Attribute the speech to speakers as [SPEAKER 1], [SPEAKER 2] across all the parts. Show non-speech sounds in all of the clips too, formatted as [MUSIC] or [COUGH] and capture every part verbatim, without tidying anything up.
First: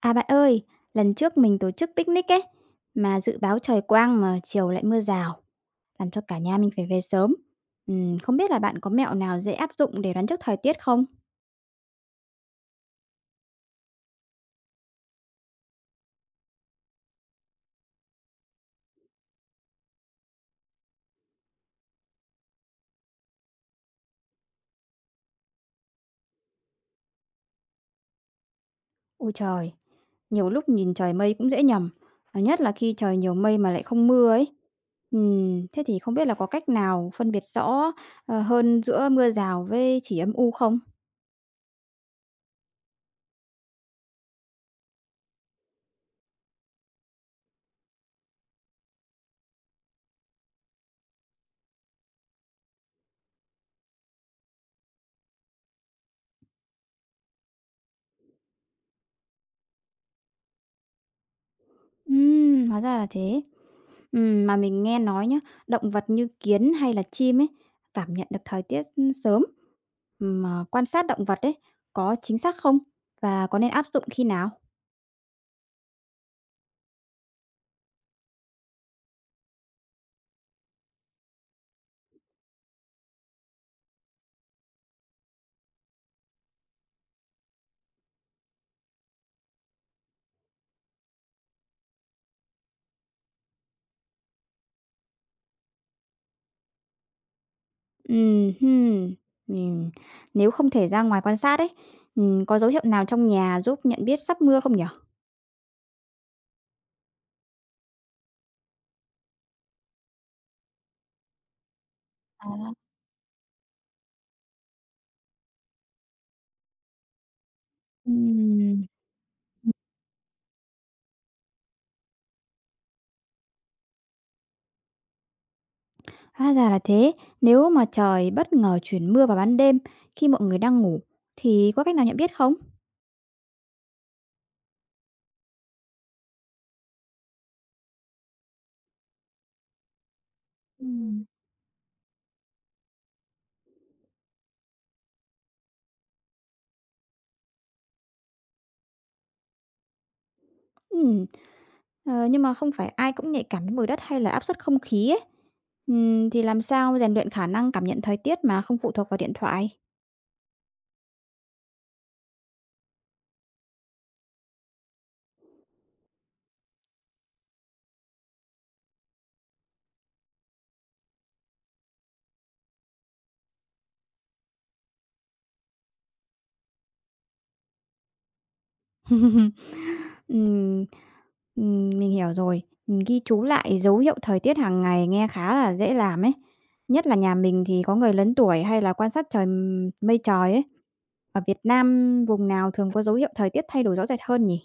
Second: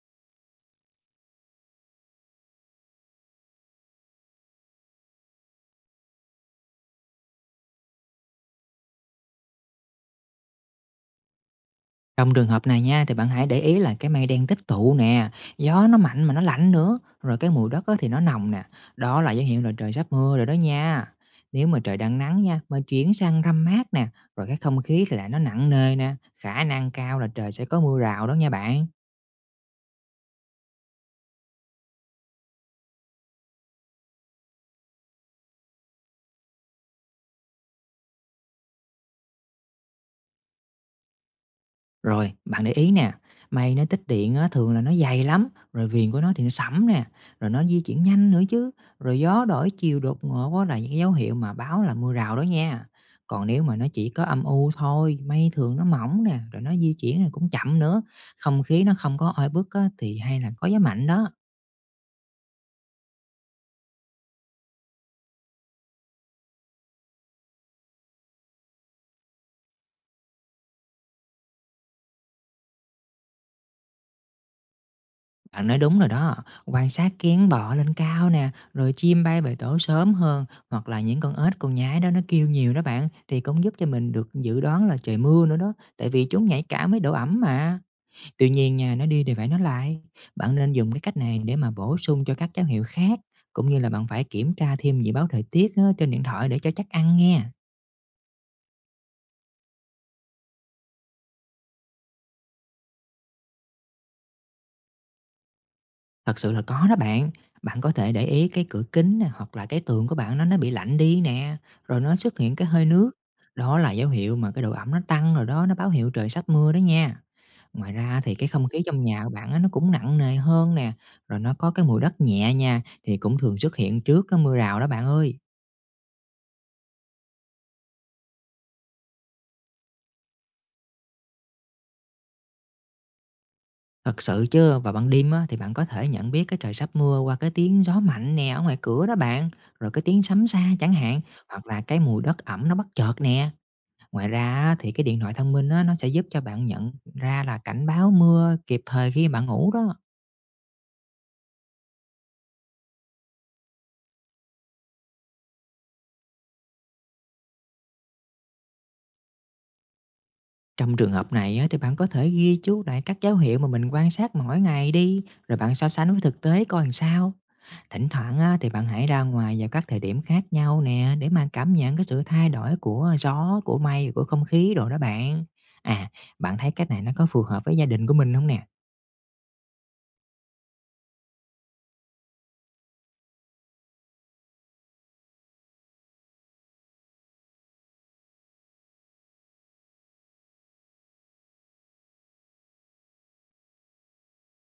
[SPEAKER 1] À bạn ơi, lần trước mình tổ chức picnic ấy, mà dự báo trời quang mà chiều lại mưa rào, làm cho cả nhà mình phải về sớm. Ừm, không biết là bạn có mẹo nào dễ áp dụng để đoán trước thời tiết không?
[SPEAKER 2] Trong trường hợp này nha, thì bạn hãy để ý là cái mây đen tích tụ nè, gió nó mạnh mà nó lạnh nữa, rồi cái mùi đất á thì nó nồng nè. Đó là dấu hiệu là trời sắp mưa rồi đó nha. Nếu mà trời đang nắng nha, mà chuyển sang râm mát nè, rồi cái không khí thì lại nó nặng nề nè, khả năng cao là trời sẽ có mưa rào đó nha bạn.
[SPEAKER 1] Ôi trời, nhiều lúc nhìn trời mây cũng dễ nhầm, à, nhất là khi trời nhiều mây mà lại không mưa ấy. Ừm, thế thì không biết là có cách nào phân biệt rõ ờ, hơn giữa mưa rào với chỉ âm u không?
[SPEAKER 2] Rồi, bạn để ý nè, mây nó tích điện á, thường là nó dày lắm, rồi viền của nó thì nó sẫm nè, rồi nó di chuyển nhanh nữa chứ, rồi gió đổi chiều đột ngột á là những cái dấu hiệu mà báo là mưa rào đó nha. Còn nếu mà nó chỉ có âm u thôi, mây thường nó mỏng nè, rồi nó di chuyển thì cũng chậm nữa, không khí nó không có oi bức á, thì hay là có gió mạnh đó.
[SPEAKER 1] Ừm, hóa ra là thế. Ừm, mà mình nghe nói nhá, động vật như kiến hay là chim ấy, cảm nhận được thời tiết, ưm, sớm. Ừm, Mà quan sát động vật ấy, có chính xác không? Và có nên áp dụng khi nào?
[SPEAKER 2] Bạn nói đúng rồi đó, quan sát kiến bò lên cao nè, rồi chim bay về tổ sớm hơn, hoặc là những con ếch con nhái đó nó kêu nhiều đó bạn, thì cũng giúp cho mình được dự đoán là trời mưa nữa đó, tại vì chúng nhạy cảm với độ ẩm mà. Tuy nhiên nha, nó đi thì phải nó lại. Bạn nên dùng cái cách này để mà bổ sung cho các dấu hiệu khác, cũng như là bạn phải kiểm tra thêm dự báo thời tiết á, trên điện thoại để cho chắc ăn nghe.
[SPEAKER 1] Ừm hưm, ừm, nếu không thể ra ngoài quan sát ấy, ừm, có dấu hiệu nào trong nhà giúp nhận biết sắp mưa không nhỉ?
[SPEAKER 2] Thật sự là có đó bạn. Bạn có thể để ý cái cửa kính nè, hoặc là cái tường của bạn nó nó bị lạnh đi nè, rồi nó xuất hiện cái
[SPEAKER 1] À,
[SPEAKER 2] hơi nước. Đó là dấu hiệu mà cái độ ẩm nó tăng rồi đó, nó báo hiệu trời sắp mưa đó nha. Ngoài ra thì cái không khí
[SPEAKER 1] ừm.
[SPEAKER 2] trong nhà của bạn á, nó cũng nặng nề hơn nè, rồi nó có cái mùi đất nhẹ nha, thì cũng thường xuất hiện trước cái mưa rào đó bạn ơi.
[SPEAKER 1] Hóa ra là thế. Nếu mà trời bất ngờ chuyển mưa vào ban đêm khi mọi người đang ngủ thì có cách nào nhận biết không?
[SPEAKER 2] Thật sự chứ, vào ban đêm á, thì bạn có thể nhận biết cái trời sắp mưa qua cái tiếng gió mạnh nè ở ngoài cửa đó bạn, rồi cái tiếng sấm xa chẳng hạn,
[SPEAKER 1] Ừm.
[SPEAKER 2] hoặc là cái mùi đất ẩm nó bất chợt nè. Ngoài ra á, thì cái điện thoại thông minh á, nó sẽ giúp cho bạn nhận ra là cảnh báo mưa kịp thời khi bạn ngủ đó.
[SPEAKER 1] Ừm. Ờ, nhưng mà không phải ai cũng nhạy cảm với mùi đất hay là áp suất không khí ấy. Ừm, thì làm sao rèn luyện khả năng cảm nhận thời tiết mà không phụ thuộc vào điện thoại?
[SPEAKER 2] Trong trường hợp này á, thì bạn có thể ghi chú lại các dấu hiệu mà mình quan sát mỗi ngày đi, rồi bạn so sánh với thực tế coi làm sao. Thỉnh thoảng á, thì bạn hãy ra ngoài vào các thời điểm khác nhau nè để mà cảm nhận cái sự thay đổi của gió, của mây, của không khí đồ đó bạn. À, bạn thấy cách này nó có phù hợp với gia đình của mình không nè?
[SPEAKER 1] [LAUGHS] Ừm, ừm, mình hiểu rồi. Mình ghi chú lại dấu hiệu thời tiết hàng ngày nghe khá là dễ làm ấy. Nhất là nhà mình thì có người lớn tuổi hay là quan sát trời m- mây trời ấy. Ở Việt Nam vùng nào thường có dấu hiệu thời tiết thay đổi rõ rệt hơn nhỉ?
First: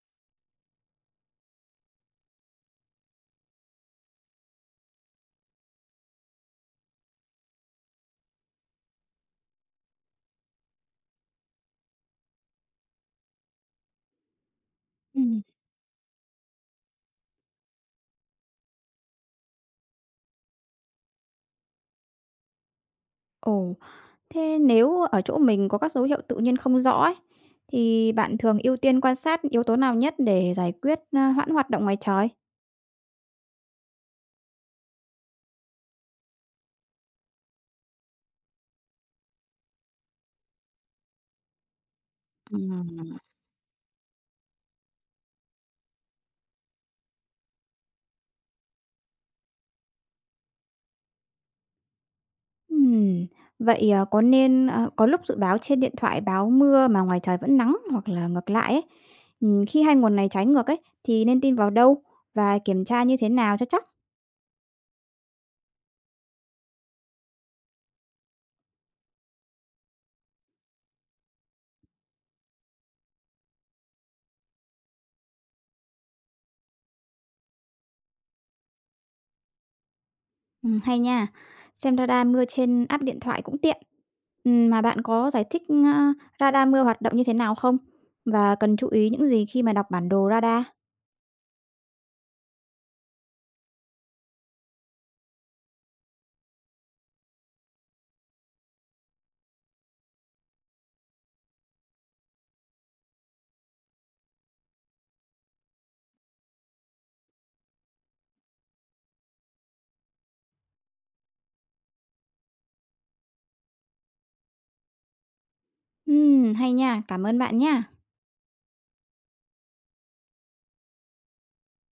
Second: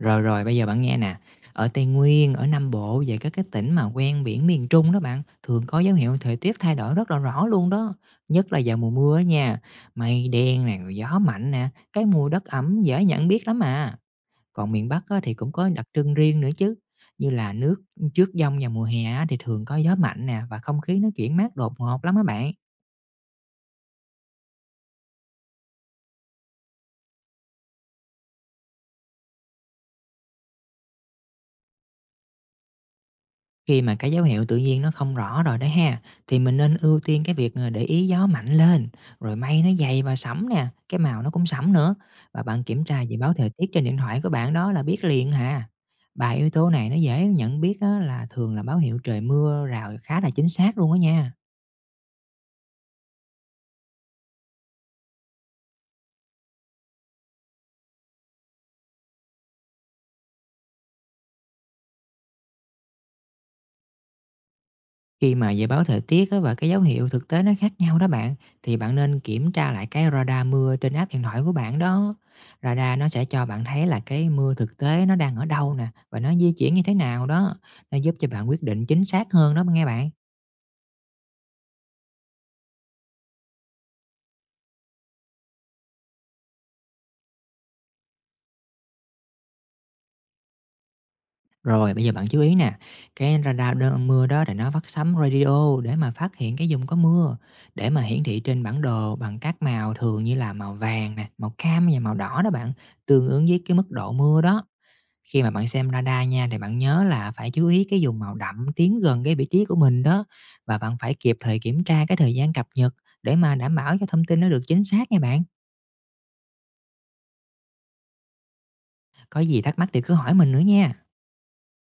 [SPEAKER 2] Rồi, rồi, bây giờ bạn nghe nè, ở Tây Nguyên, ở Nam Bộ về các cái tỉnh mà ven biển miền Trung đó bạn, thường có dấu hiệu thời tiết thay đổi rất là rõ luôn đó, nhất là vào mùa mưa á nha, mây đen nè, rồi gió mạnh nè, cái mùi đất ẩm dễ nhận biết lắm à. Còn miền Bắc á, thì
[SPEAKER 1] Ừm.
[SPEAKER 2] cũng có đặc trưng riêng nữa chứ, như là nước trước giông vào mùa hè á, thì thường có gió mạnh nè và không khí nó chuyển mát đột ngột lắm á bạn.
[SPEAKER 1] Ồ. Thế nếu ở chỗ mình có các dấu hiệu tự nhiên không rõ ấy, thì bạn thường ưu tiên quan sát yếu tố nào nhất để giải quyết, a, hoãn hoạt động ngoài trời?
[SPEAKER 2] Khi mà cái dấu hiệu tự nhiên nó không rõ rồi đó ha, thì mình nên ưu tiên cái việc ờ, để ý gió mạnh lên, rồi mây nó dày và sẫm nè, cái màu nó cũng sẫm nữa. Và bạn kiểm tra dự
[SPEAKER 1] Ừm.
[SPEAKER 2] báo thời tiết trên điện thoại của bạn đó là biết liền hà. Ba yếu tố này nó dễ nhận biết á, là thường là báo hiệu trời mưa rào khá là chính xác luôn đó nha.
[SPEAKER 1] Ừm, vậy, ờ, có nên ờ, có lúc dự báo trên điện thoại báo mưa mà ngoài trời vẫn nắng hoặc là ngược lại ấy, ừm, khi hai nguồn này trái ngược ấy, thì nên tin vào đâu và kiểm tra như thế nào cho chắc?
[SPEAKER 2] Khi mà dự báo thời tiết á và cái dấu hiệu thực tế nó khác nhau đó bạn, thì bạn nên kiểm tra lại cái radar mưa trên app điện thoại của bạn đó. Radar nó sẽ cho bạn thấy là cái mưa thực tế nó đang ở đâu nè và nó di chuyển như thế nào đó. Nó giúp cho bạn quyết định chính xác hơn đó nghe bạn.
[SPEAKER 1] Ừm, hay nha. Xem radar mưa trên app điện thoại cũng tiện. Ừm, mà bạn có giải thích, a, radar mưa hoạt động như thế nào không? Và cần chú ý những gì khi mà đọc bản đồ radar?
[SPEAKER 2] Rồi bây giờ bạn chú ý nè, cái radar đơn mưa đó thì nó phát sóng radio để mà phát hiện cái vùng có mưa, để mà hiển thị trên bản đồ bằng các màu thường như là màu vàng nè, màu cam và màu đỏ đó bạn, tương ứng với cái mức độ mưa đó. Khi mà bạn xem radar nha, thì bạn nhớ là phải chú ý cái vùng màu đậm tiến gần cái vị trí của mình đó và bạn phải kịp thời kiểm tra cái thời gian cập nhật để mà đảm bảo cho thông tin nó được chính xác nha bạn.
[SPEAKER 1] Ừm, hay nha, cảm ơn bạn nha
[SPEAKER 2] Có gì thắc mắc thì cứ hỏi mình nữa nha.